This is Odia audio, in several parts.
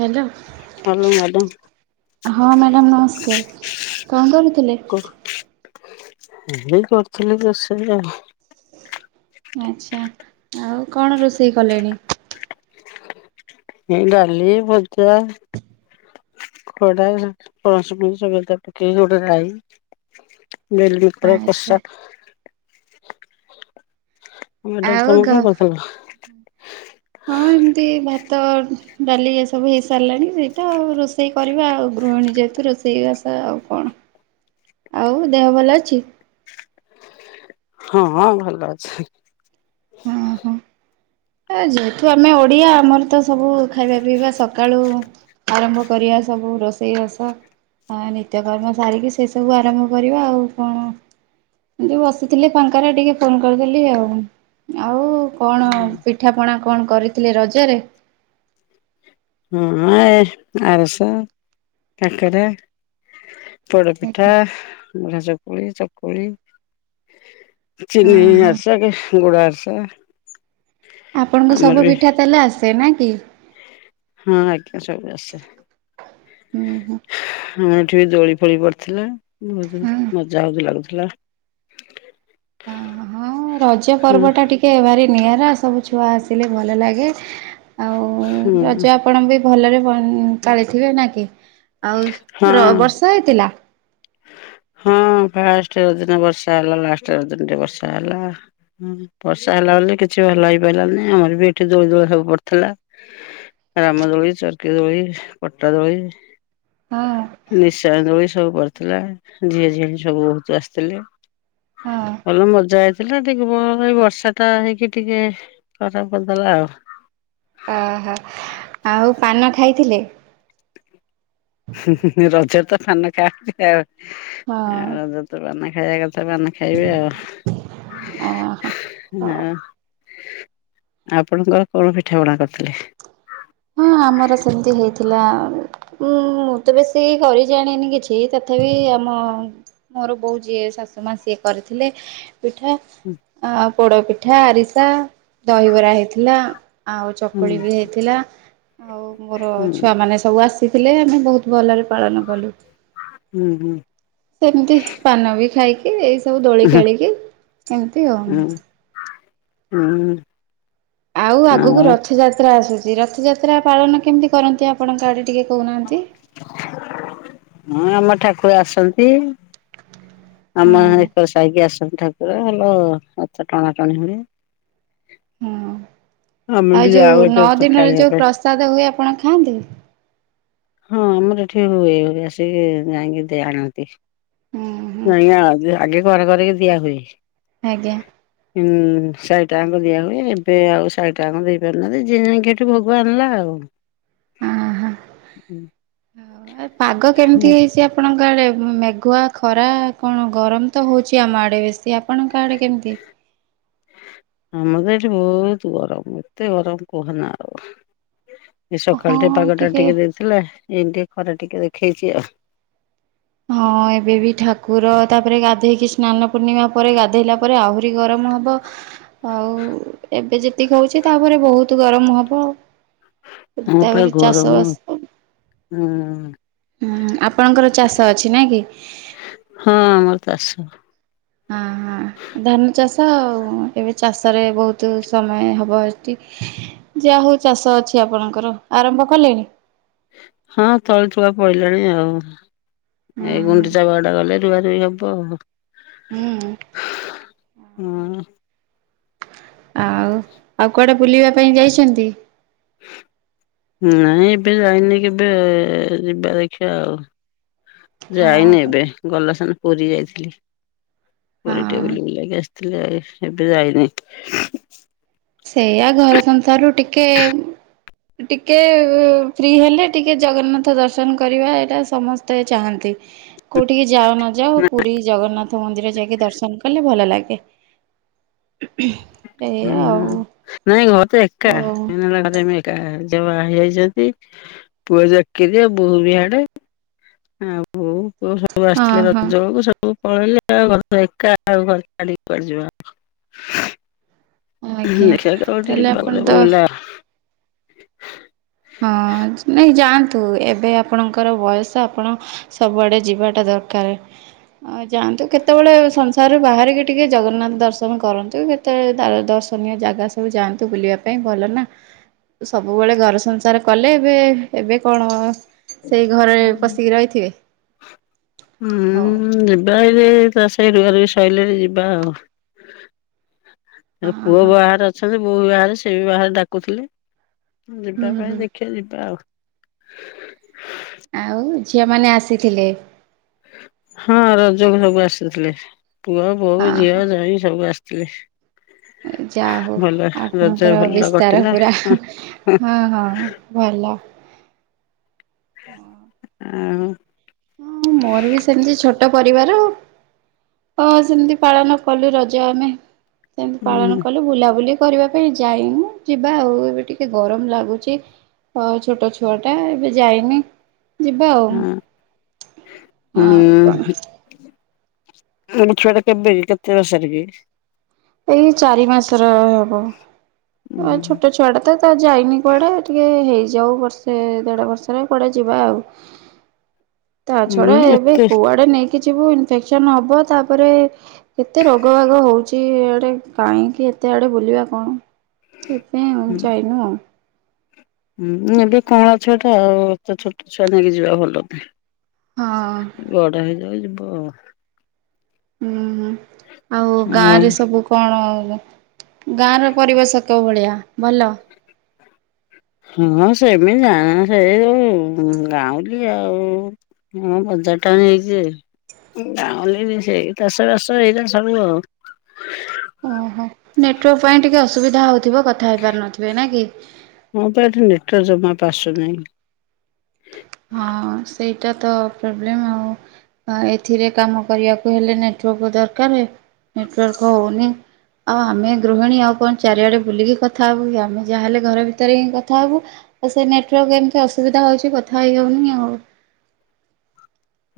ହାଲୋ। ହ୍ୟାଲୋ ମ୍ୟାଡ଼ାମ ହଁ ମ୍ୟାଡ଼ାମ ନମସ୍କାର କଣ କରୁଥିଲେ? ଏଇ କରିଥିଲି ଯେ ସେ ଆଉ ଆଚ୍ଛା ଆଉ କଣ ରୋଷେଇ କଲେଣି? ଏଇ ଗଡାଲିଲି ପଚା ଖଡା ପଣସ ଫଣି ସବୁ ପକେଇକି ଗୋଟେ ରାଇ ବେଲୁର କା ଆଚ୍ଛା ମ୍ୟାଡାମ ତମେ କଣ କରୁଥିଲ? ହୁଁ। ହଁ ଏମିତି ଭାତ ଡାଲି ଏସବୁ ହେଇସାରିଲାଣି ସେଇ ତ ରୋଷେଇ କରିବା ଆଉ ଗୃହିଣୀ ଯେହେତୁ ରୋଷେଇବାସ ଆଉ କଣ ଆଉ ଦେହ ଭଲ ଅଛି ହଁ ହଁ ଭଲ ଅଛି ହଁ ହଁ। ଯେହେତୁ ଆମେ ଓଡ଼ିଆ ଆମର ତ ସବୁ ଖାଇବା ପିଇବା ସକାଳୁ ଆରମ୍ଭ କରିବା ସବୁ ରୋଷେଇ ରସ ହଁ ନିତ୍ୟକର୍ମ ସାରିକି ସେ ସବୁ ଆରମ୍ଭ କରିବା ଆଉ କଣ ଯେଉ ବସିଥିଲି ଫାଙ୍କାରେ ଟିକେ ଫୋନ୍ କରିଦେଲି ଆଉ ଆଉ [inaudible] କଣ ପିଠାପଣା କଣ କରିଥିଲେ ରଜରେ? ହଁ ଆରିସ କାକରା! ପୋଡ ପିଠା ବୁଢା ଚକୁଳି, ଚକୁଳି! ହଁ ଚିନି ହଁ ଆାରିସା କି ଗୁଡ ଆରିସା! ଆପଣଙ୍କୁ ଆମର ସବୁ ବି ପିଠା ତାହେଲେ ଆସେ ନା କି? ହଁ ଆଜ୍ଞା ସବୁ ଆସେ। ହୁଁ ହୁଁ। ଆମ ଏଠି ବି ଦୋଳି ଫୋଳି ପଡିଥିଲା ବହୁତ ହଁ। ମଜା ଆଉ ବି ଲାଗୁଥିଲା। ହଁ ରଜ ହଁ ପର୍ବ ଟା ଟିକେ ଭାରି ନିଆରା ସବୁ ଛୁଆ ଆସି ଭଲ ଲ ହଁ ଆଉଜ [inaudible] ଆପଣ ବି ଭଲରେ ପାଳିଥିବେ ନା କି ଆଉ ହଁ ବର୍ଷା ହେଇଥିଲା? ହଁ ଫାଷ୍ଟ ରଜ ଦିନ ବର୍ଷା ହେଲା ଲାଷ୍ଟ ରଜରେ ଟିକେ ବର୍ଷା ହେଲା। ହୁଁ ବର୍ଷା ହେଲା ବୋଲି କିଛି ଭଲ ହେଇପାରିଲାନି ଆମର ବି ଏଠି ଦୋଳି ଦୋଳା ସବୁ ପଡ଼ିଥିଲା। ରାମଦୋଳି, ଚରକିଦୋଳି, ପଟାଦୋଳି ହଁ! ନିଶା ଆନ୍ଦୁଳି ସବୁ ପଥିଲା ଝିଅଝିଅ ହି ସବୁ ବହୁତ ଆସିଥିଲେ ହଁ [inaudible] ଭଲ ମଜା ହେଇଥିଲା ଟିକେ ଏଇ ବର୍ଷା ଟା ହେଇକି ଟିକେ ଖରାପ କରିଦେଲା ଆଉ! ଓହୋ ଆଉ ପାନ ଖାଇଥିଲେ? ରଜ ତ ପାନ ଖାଆନ୍ତି ଆଉ ହଁ ରଜ ପାନ ଖାଇବା କଥା! ସେବ ଖାଇବେ ଆଉ ଓହୋ। ଆଉ [inaudible] ଆପଣଙ୍କର କଣ ପିଠା ପଣା କରିଥିଲେ? ହଁ ଆମର ସେମିତି ହେଇଥିଲା! ହୁଁ ମୁଁ ତ ବେଶୀ କରି ଜାଣିନି କିଛି ତଥାପି ଆମ ମୋର ବୋଉ ଯିଏ ଶାଶୁ ମା ସିଏ କରିଥିଲେ! ପିଠା, ହୁଁ ଆଉ ପୋଡ ପିଠା ଆରିସା ଦହିବରା ହେଇଥିଲା! ଆଉ ଚକୁଳି ହୁଁ ବି ହେଇଥିଲା ଆଉ ମୋର ହୁଁ ଛୁଆମାନେ ସବୁ ଆସିଥିଲେ ଆମେ ବହୁତ ଭଲରେ ପାଳନ କଲୁ ହୁଁ ସେମିତି ପାନ ବି ଖାଇକି ଏଇ ସବୁ ଦୋଳି ହୁଁ ଖେଳିକି ଏମିତି ଉ! ହୁଁ। ହୁଁ। ଆଉ ଆଗକୁ ରଜ ରଥଯାତ୍ରା ଆସୁଛି ରଥଯାତ୍ରା ପାଳନ କେମିତି କରନ୍ତି ଆପଣଙ୍କ ଆଡ଼େ ଟିକେ କହୁନାହାନ୍ତି? ହଁ ଆମ ଠାକୁର ଆସନ୍ତି! [unintelligible] ଆମ ଏଇ ସାାଇକି ଆସନ୍ତି ଠାକୁର ଭଲ ରଥ ଟଣାଟଣି ହୁଏ। ହଁ ଆମେ ବି ଆଉ ଯାଉ ଯେଉଁ ଏଠି ନଅ ରଥ ଦିନରେ ଟାଣିବା ଯେଉଁ ପାଇଁ। ପ୍ରସାଦ ହୁଏ ଆପଣ ଖାଆନ୍ତି? ହଁ ଆମର ଏଠି ହୁଏ ସିଏ ଆସିକି ଯାଇକି ଆଣନ୍ତି। ହୁଁ ହୁଁ ଆଜ୍ଞା ଆଗେ ଘରେ ଘରେ ବି ଦିଆ ହୁଏ। ଆଜ୍ଞା। ହୁଁ ଶହେ ଟଙ୍କା କୁଦିଆ ହୁଏ ଏବେ ଆଉ ଶହେ ଟାଣ ଦେଇ ପାରୁନାହାନ୍ତି ଯେଠି ଭଗବ ଆଣିଲା ଆଉ [inaudible] ଅହ ଆଉ ପାଗ ହୁଁ କେମିତି ହେଇଛି? ଆପଣଙ୍କ ଆଡ଼େ ମେଘୁଆ ଖରା କଣ ଗରମ ତ ହେଉଛି ଆମ ଆଡ଼େ ବେଶୀ ଆପଣଙ୍କ ଆଡ଼େ କେମିତି? [unintelligible] ଆମର ଏଠି ବହୁତ ଗରମ ଏତେ ଗରମ କୁହନା ଆଉ। ଏ ସକାଳ ଟେ ପାଗ ଟା ଟିକେ ଦେଇଥିଲା ଏବେ ଖରା ଟିକେ ଦେଖେଇଛି ଆଉ। ହଁ ଏବେ ବି ଠାକୁର ତାପରେ ଗାଧୋଇକି ସ୍ନାନ ପୂର୍ଣ୍ଣିମା ପରେ ଗାଧୋଇଲା ପରେ ଆହୁରି ଗରମ ହବ। ଆଉ ଏବେ ଯେତିକି ହଉଛି ତାପରେ ବହୁତ ଗରମ ହବ ଆଉ। ହଁ ପା ଗରମ ହଁ ହୁଁ ଆପଣଙ୍କର ଚାଷ ଅଛି ନାଇଁ କି ହଁ ଆମର ଚାଷ ହଁ ହଁ ଧାନ ଚାଷ ଆଉ ଏବେ ଚାଷରେ ବହୁତ ସମୟ ହବ ଏଠି ଯାହା ହଉ ଚାଷ ଅଛି ଆପଣଙ୍କର ଆରମ୍ଭ କଲେଣି ହଁ ତଳି ତୁଳା ପଡ଼ିଲାଣି ଆଉ ଏ ହୁଁ ଗୁଣ୍ଡିଚାବଡ଼ା ଗଲେ ରୁଆ ରୁଇ ହେବ ଆଉ। ହୁଁ ଆଉ ଆଉ କୁଆଡେ ବୁଲିବା ପାଇଁ ଯାଇଛନ୍ତି। ନାଇଁ ଏବେ ଯାଇନି କେବେ ଯିବା ଦେଖିବା ଆଉ। ହ [inaudible] ଯାଇନି ଏବେ ଗଲା ସାନ ପୁରୀ ଯାଇଥିଲି। ପୁରୀ ଟିକେ ହଁ ବୁଲିବୁଲାକି ଆସିଥିଲି ଏବେ ଯାଇନି। ସେଇଆା ଘର ସଂସାରରୁ ଟିକେ। ଟିକେ ଫ୍ରି ହେଲେ ଟିକେ ଜଗନ୍ନାଥ ଦର୍ଶନ କରିବା ଏଇଟା ସମସ୍ତେ ଚାହାନ୍ତି କୋଉଠିକି ଯାଅ ନ ଯାଅ ପୁରୀ। ଜଗନ୍ନାଥ ମନ୍ଦିର ଯାଇକି ଦର୍ଶନ କଲେ ଭଲ ଲାଗେ ଏଇଆ ଆଉ। ହଁ ନାଇଁ ଘରେ ତ ଏକା ଓ ଘରେ ମି ଏକା। ଝିଅ ବାହାହେଇ ଯାଇଛନ୍ତି ପୁଅ ଚାକିରିରେ ବୋହୁ ବି ହାଡେ। ଆଉ ବୋହୁ ପୁଅ ସବୁ। ସବୁ ହଁ ଆସିଥିଲେ ହଁ। ରଜ ବେଳକୁ ସବୁ ପଳେଇଲେ ଆଉ ଘରେ ତ ଏକା ଆଉ ଘର ଛାଡିକି କୁଆଡେ ଯିବା। ଦେଖିବା ଆଜ୍ଞା କେତେବେଳେ ଟିକେ ତାହେଲେ ଯିବା ଆପଣ କୁଆଡ଼େ ତ ବୁଇଲା। ହଁ ନାଇଁ ଯାଆନ୍ତୁ ଏବେ ଆପଣଙ୍କ ର ବୟସ ଆପଣ। ସବୁଆଡେ ଯିବାଟା ଦରକାର ‌। ଆଉ ଯାଆନ୍ତୁ କେତେବେଳେ ସଂସାରରୁ ବାହାରିକି ଟିକେ ଜଗନ୍ନାଥ ଦର୍ଶନ କରନ୍ତୁ। କେତେଳେ ତାର ଦର୍ଶନୀୟ ଜାଗା ସବୁ ଯାଆନ୍ତୁ ବୁଲିବା ପାଇଁ ଭଲ ନା ସବୁବେଳେ ଘର ସଂସା ର କଲେ ଏବେ ଏବେ କଣ ସେଇ ଘରେ ପଶିକି ରହିଥିବେ। ହୁଁ ହଉ ଯିବା ଏଇଲେ ଏଇ ଚାଷ ଏଇ ରୁଆ ରୁଆ ସରିଲେ ଯିବା ଆଉ ‌। ଅ ପୁଅ ହଁ ବାହାରେ ଅଛନ୍ତି ବୋହୁ ବି ବାହାରେ ସେ ବି ବାହାରେ ଡାକୁଥିଲେ ହୁଁ ଯିବା ପାଇଁ ହୁଁ। ଦେଖେ ଖିବା ଜିବା ଆଉ। ଆଉ ଝିଅମାନେ ଆସିଥିଲେ। ହଁ ରଜକୁ ସବୁ ଆସିଥିଲେ ପୁଅ ହଁ ବୋହୁ ଝିଅ ହଁ। ଜ୍ବାଇଁ ସବୁ ଆସିଥିଲେ। ଯା ହଉ ଭଲ ରଜ ଆପଣଙ୍କର ଭଲ ବିସ୍ତାର କଟିଲା। ପୁରା। ହଁ ହଁ ଭଲ। ଆଉ। ହୁଁ ମୋର ବି ସେମିତି ଛୋଟ ପରିବାର। ତ ସେମିତି ପାଳନ କଲୁ ରଜ ଆମେ ସେମିତି ପାଳନ ହୁଁ କଲୁ ବୁଲାବୁଲି। କରିବା ପାଇଁ ଯାଇନୁ ଯିବା ଆଉ ଏବେ ଟିକେ ଗରମ ଲାଗୁଛି। ତ ଛୋଟ ଛୁଆ ଟା ଏବେ ଯାଇନି ଯିବା ଆଉ। ହଁ ଆଉ କଣ ହୁଁ। ମୁଁ କଇଲି ଛୁଆଟା କେବେ କି କେତେ ବର୍ଷର କି? ଏଇ ଚାରି ମାସର ହବ ଆଉ ଛୋଟ ଛୁଆଟା। ତ ଯାଇନି କୁଆଡେ ଟିକେ ହେଇଯାଉ ବର୍ଷେ ଦେଢ ବର୍ଷର କୁଆଡେ ଯିବା ଆଉ। ତା ହୁଁ ଛଡା ଏବେ ଏତେ କୁଆଡେ ନେଇକି ଯିବୁ ଇନଫେକ୍ସନ ହବ ତାପରେ। କେତେ ରୋଗବାଗ ହଉଛି ଇଆଡେ କାହିଁକି ଏତେ ଆଡେ ବୁଲିବା କଣ। ସେଇଥି ପାଇଁ ଆଉ ଯାଇନୁ ଆଉ। ହୁଁ ଏବେ କଅଁଳା ଛୁଆଟା ଆଉ ଏତେ ଛୋଟ ଛୁଆ ନେଇକି ଯିବା ଭଲନୁହେଁ। ହଁ। ବଡ ହେଇଯାଉ ଯିବ ଆଉ। ହୁଁ ଆଉ ଗାଁ ରେ ସବୁ କଣ ଗାଁ ର ପରିବେଶ। କୋଉ ଭଳିଆ ଭଲ। ହଁ ସେମିତି ଜା ସେ ଯୋଉ ଗାଉଁଲି ଆଉ। କି ହଁ ବଜାର ଟାଉନ ହେଇଛି ଯେ ଗାଁଉଳି ସେଇ ଚାଷ ବାସ ହେଇରା ସବୁ ଆଉ। ଓହୋ ନେଟୱାର୍କ ପାଇଁ ଟିକେ ଅସୁବିଧା ହଉଥିବ କଥା ହେଇପାରୁ ନଥିବେ ନା କି। ହଁ ବା ଏଠି ନେଟୱର୍କ ଜମା ପା ଆସୁନାହିଁ। ହଁ ସେଇଟା ତ ପ୍ରୋବ୍ଲେମ୍ ଆଉ। ହଁ ଏଥିରେ କାମ କରିବାକୁ ହେଲେ ନେଟୱାର୍କ ଦରକାର ନେଟୱାର୍କ ହଉନି। ଆଉ ଆମେ ଗୃହିଣୀ ଆଉ କଣ ଚାରିଆଡେ ବୁଲିକି କଥା ହବୁ କି ଆମେ ଯାହାହେଲେ ଘର ଭିତରେ ହିଁ କଥା ହବୁ। ଆଉ ସେ ନେଟୱାର୍କ ଏମିତି ଅସୁବିଧା ହଉଛି କଥା ହେଇ ହଉନି ଆଉ।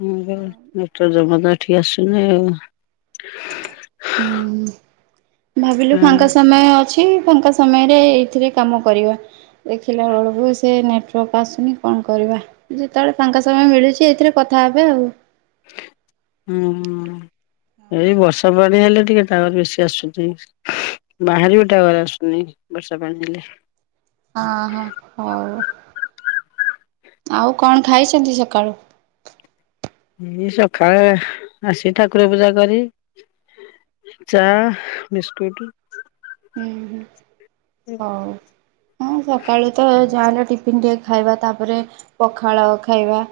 ହୁଁ ବା ନେଟୱର୍କ ଜମା ତ ଏଠିକି ଆସୁନି ଆଉ। ହୁଁ ଭାବିଲୁ ଫାଙ୍କା ସମୟ ଅଛି ଫାଙ୍କା ସମୟରେ ଏଇଥିରେ କାମ କରିବା ଦେଖିଲା ବେଳକୁ ସେ ନେଟୱର୍କ ଆସୁନି କଣ କରିବା। ଯେତେ ବେଳେ ଫାଙ୍କା ସମୟ ମିଳୁଛି ଏଇଥିରେ କଥା ହେବେ ଆଉ। ହୁଁ। ଏଇ ବର୍ଷା ପାଣି ହେଲେ ଟିକେ ଟାୱାର ବେଶି ଆସୁନି। ବାହାରେ ବି ଟାୱାର ଆସୁନି ବର୍ଷା ପାଣି ଥିଲେ, ହଁ ହ ହଉ ଆଉ କଣ ଖାଇଛନ୍ତି ସକାଳୁ? ଏଇ ସକାଳେ ଆସି ଠାକୁର ପୂଜା କରି, ଚା ବିସ୍କୁଟ, ହୁଁ ହୁଁ ହଉ ହଁ ସକାଳୁ ତ ଯାହା ହେଲେ ଟି ଫୁଣି ଟିକେ ଖାଇବା ତାପରେ ପଖାଳ ଖାଇବା।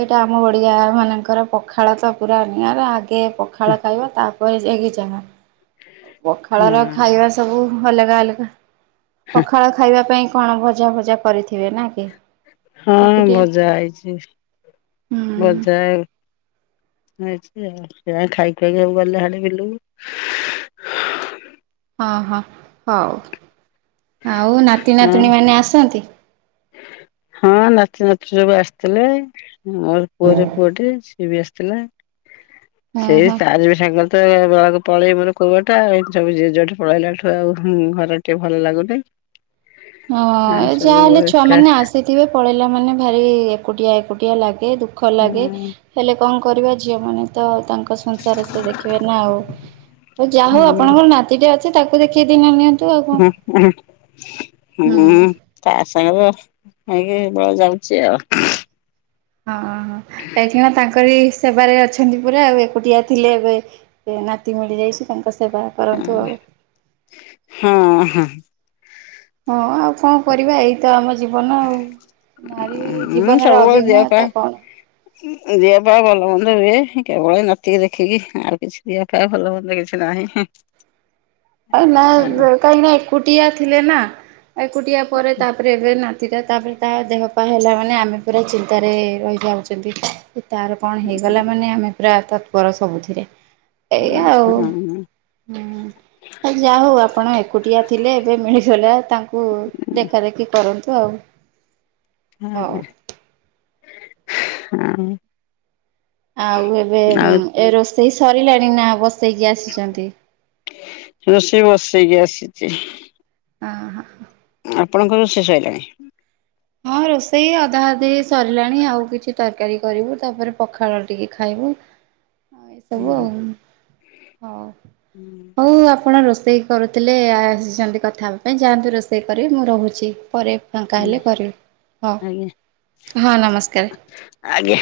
ଏଇଟା ଆମ ଓଡ଼ିଆ ମାନଙ୍କର ପଖାଳ ତ ପୁରା ନିଆରା ଆଉ। ଟେ ପଖାଳ ଖାଇବା ତାପରେ ଯାଇକି ଯାହା। ପଖାଳ ର ଖାଇବା ହଁ। ସବୁ ଅଲଗା ଅଲଗା ପଖାଳ ଖାଇବା ପାଇଁ, କଣ ଭଜା ଭଜା କରିଥିବେ ନା କି? ହଁ ଏକୁଟିଆ ଭଜା ହେଇଛି ହୁଁ। ଭଜା ଛି ଆଉ ସେ ଖାଇଖୁଆକି ସବୁ ଗଲେ ହାରି ବିଲକୁ, ହଁ ହଁ ହଉ ଆଉ ନାତି ହଁ ନାତୁଣୀ ମାନେ ଆସନ୍ତି? ହଁ ନାତିନାତି ସବୁ ଆସିଥିଲେ, ମୋର ପୁଅର ପୁଅଟେ ଏ ବି ଆସିଥିଲା ହଁ ସେଇ ହଁ ତାରି ବି ସାଙ୍ଗରେ ତ ବେଳକୁ ପଳେଇ ମୋର କଉଟା ସବୁ ଯିଏ ଯୁଆଡେ ପଳେଇଲା ଠୁ ଆଉ ଘର ଟିକେ ଭଲ ଲାଗୁନି। ସେ ହଁ ଯାହାହେଲେ ଏକା ଛୁଆମାନେ ଆସିଥିବେ ପଳେଇଲା ମାନେ ଭାରି ଏକୁଟିଆ ଏକୁଟିଆ ଲାଗେ ଦୁଃଖ ଲାଗେ ହେଲେ କଣ କରିବା ଝିଅମାନେ ତ ତା ଙ୍କ ସଂସାର ସେ ଦେଖିବେ ନା ଆଉ ଯାହା ହଉ ଆପଣଙ୍କର ନାତିଟେ ଅଛି ତାକୁ ଦେଖେଇ ଦିନ ନିଅନ୍ତୁ ଆଉ କଣ। ହଁ ହ ହୁଁ। ତା ସାଙ୍ଗରେ ହେଇକି ବେଳେ ଯାଉଛି ଆଉ। ହଁଁ କାହିଁକିନା ତାଙ୍କରି ସେବାରେ ଅଛନ୍ତି ପୁରା ଆଉ ଏକୁଟିଆ ଥିଲେ ଏବେ ନାତି ମିଳିଯାଇଛି ତାଙ୍କ ସେବା କରନ୍ତୁ ଆଉ। ହଁ ହଁ। ହଁ ଆଉ କଣ? କରିବା ଏଇ ତ ଆମ ଜୀବନ ଆଉ ନାରୀ ହଁ ଜୀବନର ସବୁବେଳେ ଦେହ ପା ଅଭିଜ୍ଞତା କଣ? ଦେହ ପା ଭଲ ମନ୍ଦ ହୁଏ, କେବଳ ନାତିକି ଦେଖିକି ଆଉ କିଛି ଦିଅ କା ଭଲମନ୍ଦ କିଛି ନାହିଁ, ନା କାହିଁକ ନା ଏକୁଟିଆ ଥିଲେ ନା, ଏକୁଟିଆ ପରେ ତାପରେ ଏବେ ନାତିଟା ତାପା ତା ଦେହ ପା ହେଲା ମାନେ ଆମେ ପୁରା ଚିନ୍ତାରେ ରହିଯାଉଛନ୍ତି। ଏ ତାର କଣ ହେଇଗଲା ମାନେ ଆମେ ପୁରା ତତ୍ପର ସବୁଥିରେ ଏଇ ଆଉ, ହୁଁ। ଯା ହଉ ଆପଣ ଏକୁଟିଆ ଥିଲେ ଏବେ ମିଳିଗଲା ତାଙ୍କୁ ଦେଖା ଦେଖି କରନ୍ତୁ ଆଉ। ହ ହ ହଁ। ଆଉ ଏବେ ଏ ରୋଷେଇ ସରିଲାଣି ନା ବସେଇକି ଆସିଛନ୍ତି? ରୋଷେଇ ବସେଇକି ଆସିଛି। ହଁ ହଁ। ଆପଣଙ୍କର ରୋଷେଇ ସରିଲାଣି? ହଁ ରୋଷେଇ ଅଧା ଅଧି ସରିଲାଣି, ଆଉ କିଛି ତରକାରୀ କରିବୁ ତାପରେ ପଖାଳ ଟିକେ ଖାଇବୁ। ହ ଏସବୁ ଆଉ ହଉ ହଉ ଆପଣ ରୋଷେଇ କରୁଥିଲେ ଆସିଛନ୍ତି କଥା ହେବା ପାଇଁ ଯାଆନ୍ତୁ ରୋଷେଇ କରିବି ମୁଁ ରହୁଛି ପରେ ଫାଙ୍କା ହେଲେ ଆଜ୍ଞା କରିବି। ହଉ ଆଜ୍ଞା ହଁ ନମସ୍କାର। ଆଞା।